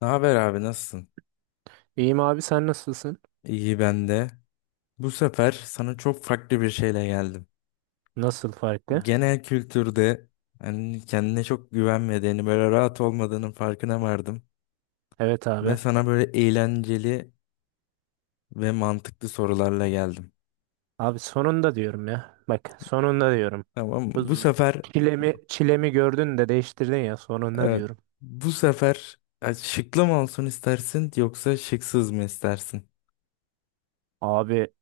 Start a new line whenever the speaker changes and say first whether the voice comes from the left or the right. left: Ne haber abi, nasılsın?
right: İyiyim abi, sen nasılsın?
left: İyi ben de. Bu sefer sana çok farklı bir şeyle geldim.
right: Nasıl farklı?
left: Genel kültürde hani kendine çok güvenmediğini, böyle rahat olmadığının farkına vardım.
right: Evet
left: Ve
right: abi.
left: sana böyle eğlenceli ve mantıklı sorularla geldim.
right: Abi sonunda diyorum ya. Bak sonunda diyorum.
left: Tamam mı?
right: Bu
left: Bu
right: z-
left: sefer
right: çilemi gördün de değiştirdin ya sonunda
left: evet,
right: diyorum.
left: bu sefer şıklı mı olsun istersin yoksa şıksız mı istersin?
right: Abi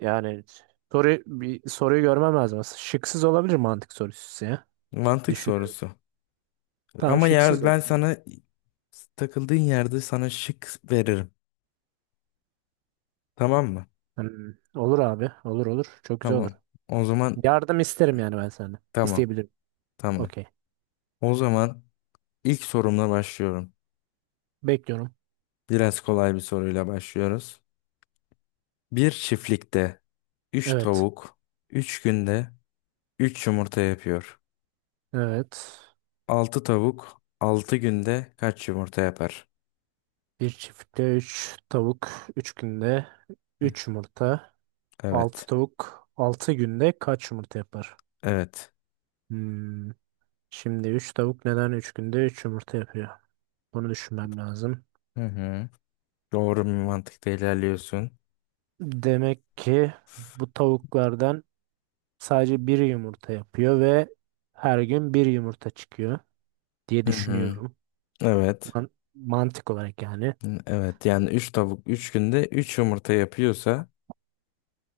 right: yani bir soruyu görmem lazım aslında. Şıksız olabilir mantık sorusu ya.
left: Mantık
right: Düşünüyorum.
left: sorusu.
right: Tamam,
left: Ama yer,
right: şıksız
left: ben
right: olsun.
left: sana takıldığın yerde sana şık veririm. Tamam mı?
right: Hmm, olur abi. Olur, olur. Çok güzel olur.
left: Tamam. O zaman
right: Yardım isterim yani ben senden.
left: Tamam,
right: İsteyebilirim.
left: tamam.
right: Okey.
left: O zaman ilk sorumla başlıyorum.
right: Bekliyorum.
left: Biraz kolay bir soruyla başlıyoruz. Bir çiftlikte üç
right: Evet.
left: tavuk 3 günde 3 yumurta yapıyor.
right: Evet.
left: 6 tavuk 6 günde kaç yumurta yapar?
right: Bir çiftlikte 3 tavuk 3 günde
left: Hı,
right: 3 yumurta. Altı
left: evet,
right: tavuk 6 günde kaç yumurta yapar?
left: evet.
right: Hmm. Şimdi 3 tavuk neden 3 günde 3 yumurta yapıyor? Bunu düşünmem lazım.
left: Hı hı. Doğru bir mantıkta ilerliyorsun.
right: Demek ki bu tavuklardan sadece bir yumurta yapıyor ve her gün bir yumurta çıkıyor diye
left: Hı hı.
right: düşünüyorum.
left: Evet.
right: Mantık olarak yani.
left: Hı, evet, yani 3 tavuk 3 günde 3 yumurta yapıyorsa,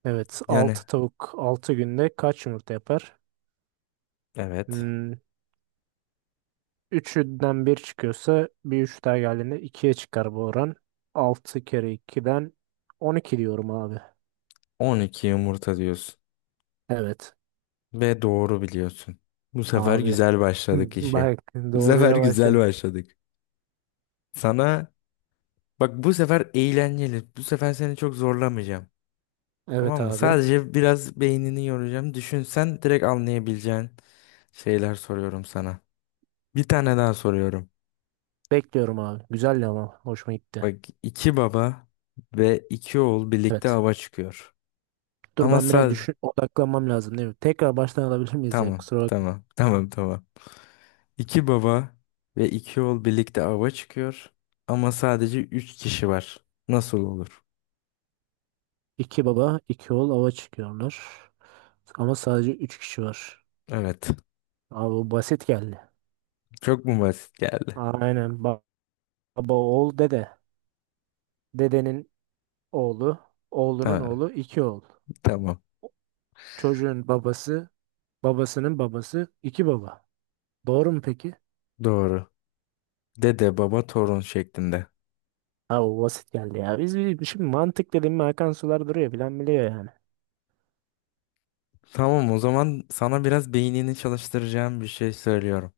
right: Evet,
left: yani
right: 6 tavuk 6 günde kaç yumurta yapar?
left: evet,
right: Hmm, Üçünden bir çıkıyorsa bir 3 daha geldiğinde 2'ye çıkar bu oran. 6 kere ikiden 12 diyorum abi.
left: 12 yumurta diyorsun.
right: Evet
left: Ve doğru biliyorsun. Bu sefer
right: abi.
left: güzel başladık işe.
right: Bak,
left: Bu sefer
right: doğruya
left: güzel
right: başladık.
left: başladık. Sana Bak, bu sefer eğlenceli. Bu sefer seni çok zorlamayacağım.
right: Evet
left: Tamam mı?
right: abi.
left: Sadece biraz beynini yoracağım. Düşünsen direkt anlayabileceğin şeyler soruyorum sana. Bir tane daha soruyorum.
right: Bekliyorum abi. Güzeldi ama hoşuma gitti.
left: Bak, iki baba ve iki oğul birlikte
right: Evet.
left: ava çıkıyor.
right: Dur,
left: Ama
right: ben biraz
left: sadece...
right: düşün, odaklanmam lazım, değil mi? Tekrar baştan alabilir miyiz ya?
left: Tamam,
right: Kusura bakma.
left: tamam, tamam, tamam. İki baba ve iki oğul birlikte ava çıkıyor ama sadece üç kişi var. Nasıl olur?
right: İki baba, iki oğul ava çıkıyorlar. Ama sadece üç kişi var.
left: Evet.
right: Abi bu basit geldi.
left: Çok mu basit geldi?
right: Aynen. Baba, oğul, dede. Dedenin oğlu, oğlunun
left: Ha,
right: oğlu iki oğul.
left: tamam.
right: Çocuğun babası, babasının babası iki baba. Doğru mu peki?
left: Doğru. Dede, baba, torun şeklinde.
right: Ha, o basit geldi ya. Şimdi mantık dedim mi akan sular duruyor, bilen biliyor yani.
left: Tamam, o zaman sana biraz beynini çalıştıracağım bir şey söylüyorum.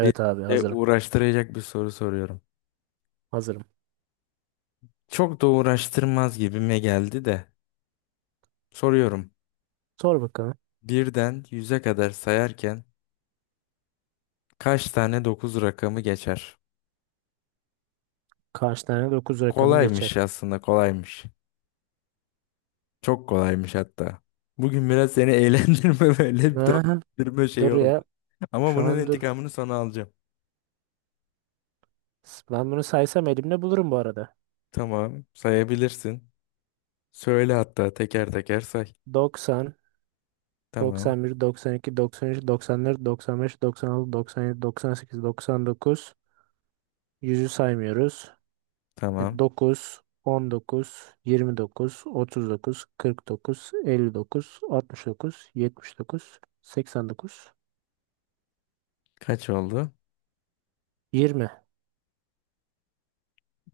left: Bir
right: abi,
left: de
right: hazırım.
left: uğraştıracak bir soru soruyorum.
right: Hazırım.
left: Çok da uğraştırmaz gibime geldi de. Soruyorum.
right: Sor bakalım.
left: Birden yüze kadar sayarken kaç tane dokuz rakamı geçer?
right: Kaç tane dokuz rakamı
left: Kolaymış,
right: geçer?
left: aslında kolaymış. Çok kolaymış hatta. Bugün biraz seni eğlendirme böyle bir
right: Aha,
left: dövdürme şeyi
right: dur
left: oldu.
right: ya.
left: Ama
right: Şu
left: bunun
right: an dur.
left: intikamını sana alacağım.
right: Ben bunu saysam elimde bulurum bu arada.
left: Tamam, sayabilirsin. Söyle, hatta teker teker say.
right: Doksan,
left: Tamam,
right: doksan bir, iki, doksan üç, doksan dört, doksan beş, doksan altı, doksan yedi, doksan sekiz, doksan dokuz. Yüzü saymıyoruz.
left: tamam.
right: 9, 19, 29, 39, 49, 59, 69, 79, 89.
left: Kaç oldu?
right: 20.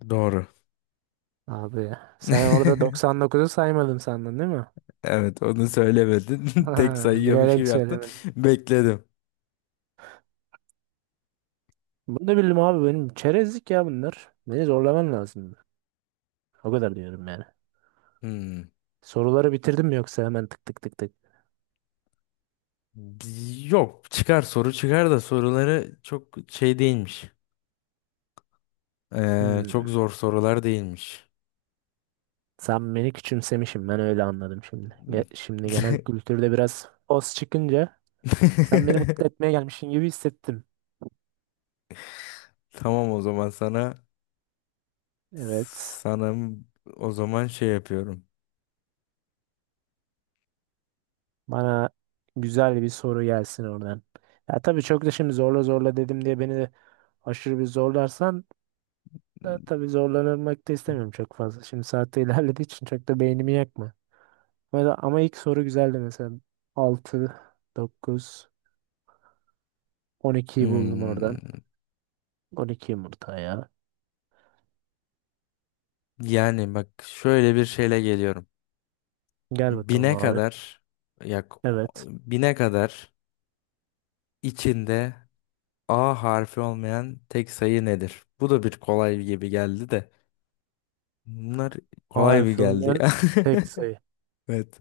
left: Doğru.
right: Abi, sen orada 99'u saymadın sandın, değil mi?
left: Evet, onu söylemedin. Tek
right: Ha,
left: sayıyormuş gibi
right: bilerek
left: yaptın.
right: söylemedim.
left: Bekledim.
right: Bunu da bildim abi, benim çerezlik ya bunlar. Beni zorlaman lazım. O kadar diyorum yani.
left: Hmm.
right: Soruları bitirdim mi, yoksa hemen tık tık tık tık?
left: Yok, çıkar soru, çıkar da soruları çok şey değilmiş.
right: Hmm.
left: Çok zor sorular değilmiş.
right: Sen beni küçümsemişim, ben öyle anladım şimdi. Şimdi genel kültürde biraz os çıkınca sen beni mutlu etmeye gelmişsin gibi hissettim.
left: Tamam, o zaman sana
right: Evet.
left: sana o zaman şey yapıyorum.
right: Bana güzel bir soru gelsin oradan. Ya tabii, çok da şimdi zorla zorla dedim diye beni de aşırı bir zorlarsan da tabii, zorlanmak da istemiyorum çok fazla. Şimdi saatte ilerlediği için çok da beynimi yakma. Ama ilk soru güzeldi mesela. 6, 9, 12'yi buldum oradan.
left: Hmm,
right: 12 yumurta ya.
left: yani bak, şöyle bir şeyle geliyorum.
right: Gel bakalım
left: Bine
right: abi.
left: kadar yak
right: Evet.
left: bine kadar içinde A harfi olmayan tek sayı nedir? Bu da bir kolay gibi geldi de. Bunlar
right: A
left: kolay bir
right: harfi
left: geldi
right: olmayan
left: ya.
right: tek sayı.
left: Evet.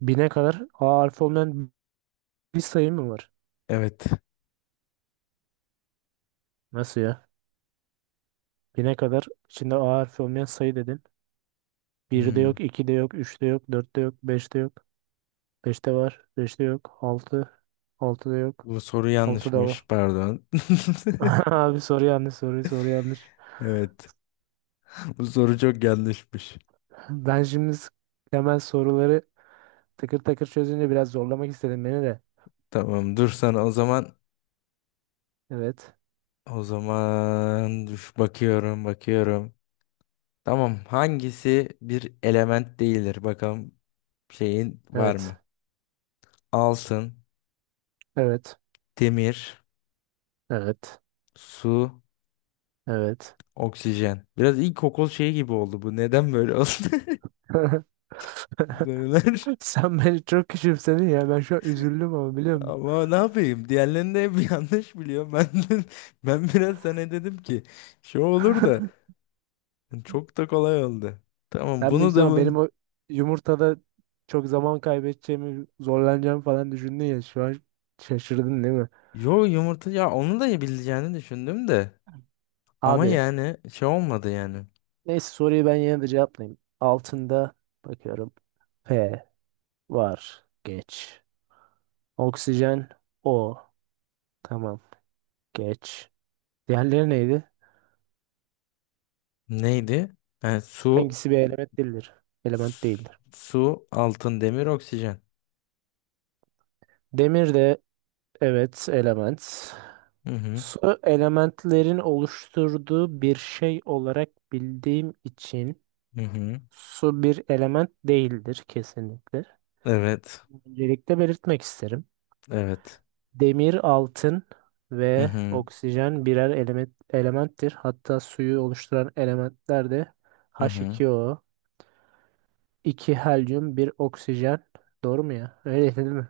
right: Bine kadar A harfi olmayan bir sayı mı var?
left: Evet.
right: Nasıl ya? Bine kadar içinde A harfi olmayan sayı dedin. Birde
left: Hmm,
right: yok, 2'de yok, üçte yok, dörtte yok, beşte yok. Beşte var, beşte yok, 6, altıda yok,
left: bu soru
right: altıda
left: yanlışmış.
right: var.
left: Pardon.
right: Abi, soru yanlış, soru yanlış.
left: Evet. Bu soru çok yanlışmış.
right: Ben şimdi hemen soruları takır takır çözünce biraz zorlamak istedim beni de.
left: Tamam, dur sana o zaman.
right: Evet,
left: O zaman üf, bakıyorum bakıyorum. Tamam, hangisi bir element değildir? Bakalım, şeyin var
right: evet,
left: mı? Altın,
right: evet,
left: demir,
right: evet,
left: su,
right: evet.
left: oksijen. Biraz ilkokul şeyi gibi oldu bu. Neden böyle oldu? Sorular.
right: Sen beni çok küçümsedin ya. Ben şu an üzüldüm ama, biliyor musun?
left: Ama ne yapayım? Diğerlerini de hep yanlış biliyorum. Ben biraz sana dedim ki şey olur da çok da kolay oldu. Tamam,
right: Ben büyük
left: bunu da
right: ihtimal benim
left: mı?
right: o yumurtada çok zaman kaybedeceğimi, zorlanacağımı falan düşündün ya. Şu an şaşırdın, değil mi?
left: Yo, yumurta ya, onu da bileceğini düşündüm de. Ama
right: Abi,
left: yani şey olmadı yani.
right: neyse, soruyu ben yine de cevaplayayım. Altında bakıyorum. P var. Geç. Oksijen O. Tamam. Geç. Diğerleri neydi?
left: Neydi? Yani su.
right: Hangisi bir element değildir? Element değildir.
left: Su, altın, demir, oksijen.
right: Demir de evet element.
left: Hı hı.
right: Su, elementlerin oluşturduğu bir şey olarak bildiğim için
left: Hı hı.
right: su bir element değildir kesinlikle.
left: Evet.
right: Öncelikle belirtmek isterim.
left: Evet.
right: Demir, altın
left: Hı
right: ve
left: hı.
right: oksijen birer element, elementtir. Hatta suyu oluşturan elementler de
left: Hı
right: h
left: hı.
right: iki o, 2 helyum, bir oksijen. Doğru mu ya? Öyle değil mi?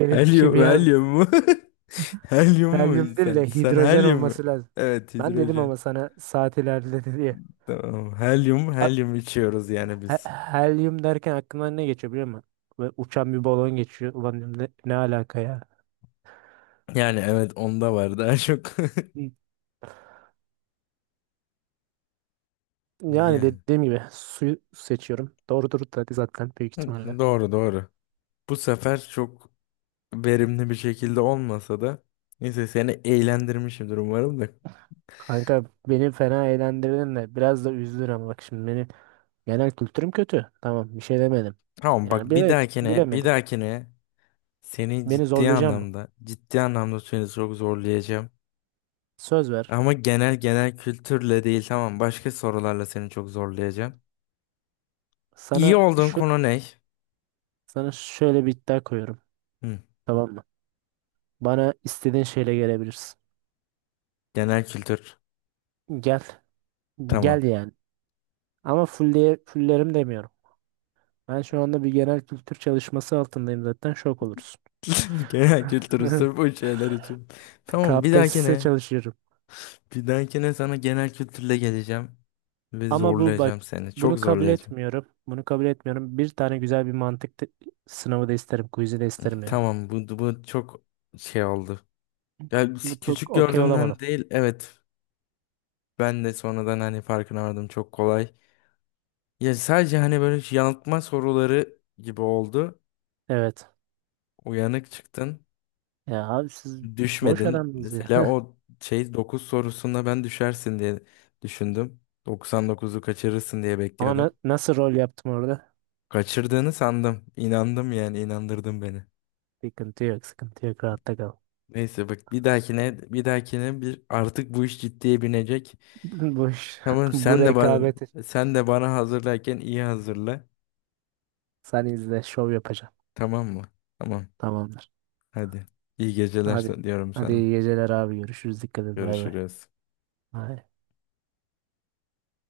right: Benim
left: Helyum,
right: kimya,
left: helyum mu? Helyum mu
right: helyum değil
left: sen?
right: de
left: Sen
right: hidrojen
left: helyum mu?
right: olması lazım.
left: Evet,
right: Ben dedim
left: hidrojen.
right: ama sana, saat ilerledi diye.
left: Tamam. Helyum,
right: A-
left: helyum içiyoruz yani biz.
right: Helyum derken aklımdan ne geçiyor biliyor musun? Ve uçan bir balon geçiyor. Ulan dedim, ne alaka ya?
left: Yani evet, onda var daha çok.
right: Yani
left: Yani.
right: dediğim gibi suyu seçiyorum. Doğrudur tabii, zaten büyük
left: Hı,
right: ihtimalle.
left: doğru doğru. Bu sefer çok verimli bir şekilde olmasa da, neyse, seni eğlendirmişimdir umarım da.
right: Kanka, beni fena eğlendirdin de biraz da üzdün ama bak şimdi benim genel kültürüm kötü. Tamam, bir şey demedim.
left: Tamam, bak,
right: Yani
left: bir dahakine bir
right: bilemedik.
left: dahakine seni
right: Beni
left: ciddi
right: zorlayacak mı?
left: anlamda ciddi anlamda seni çok zorlayacağım.
right: Söz ver.
left: Ama genel kültürle değil, tamam, başka sorularla seni çok zorlayacağım. İyi
right: Sana
left: olduğun
right: şu
left: konu ne?
right: sana şöyle bir iddia koyuyorum.
left: Hı,
right: Tamam mı? Bana istediğin şeyle gelebilirsin.
left: genel kültür.
right: Gel.
left: Tamam.
right: Gel yani. Ama full diye fullerim demiyorum. Ben şu anda bir genel kültür çalışması altındayım, zaten şok olursun.
left: Genel kültür sırf bu şeyler için. Tamam, bir
right: KPSS
left: dahakine
right: çalışıyorum.
left: bir dahakine sana genel kültürle geleceğim ve
right: Ama bu bak,
left: zorlayacağım seni. Çok
right: bunu kabul
left: zorlayacağım.
right: etmiyorum. Bunu kabul etmiyorum. Bir tane güzel bir mantık sınavı da isterim. Quiz'i de isterim yani.
left: Tamam, bu çok şey oldu. Yani
right: Bu çok
left: küçük
right: okey olamadım.
left: gördüğümden değil, evet, ben de sonradan hani farkına vardım, çok kolay. Ya, sadece hani böyle yanıltma soruları gibi oldu.
right: Evet.
left: Uyanık çıktın,
right: Ya abi, siz boş
left: düşmedin.
right: adamsınız ya.
left: Mesela o şey, 9 sorusunda ben düşersin diye düşündüm. Doksan dokuzu kaçırırsın diye
right: Ama na-
left: bekliyordum.
right: nasıl rol yaptım orada?
left: Kaçırdığını sandım. İnandım yani, inandırdın beni.
right: Sıkıntı yok. Sıkıntı yok. Rahatta kal.
left: Neyse, bak, bir dahakine bir dahakine bir artık bu iş ciddiye binecek.
right: Boş.
left: Tamam,
right: Bu
left: sen de bana
right: rekabeti
left: sen de bana hazırlarken iyi hazırla.
right: sen izle. Şov yapacağım.
left: Tamam mı? Tamam.
right: Tamamdır.
left: Hadi. İyi geceler
right: Hadi.
left: diyorum
right: Hadi,
left: sana.
right: iyi geceler abi. Görüşürüz. Dikkat et. Bay bay.
left: Görüşürüz.
right: Bay.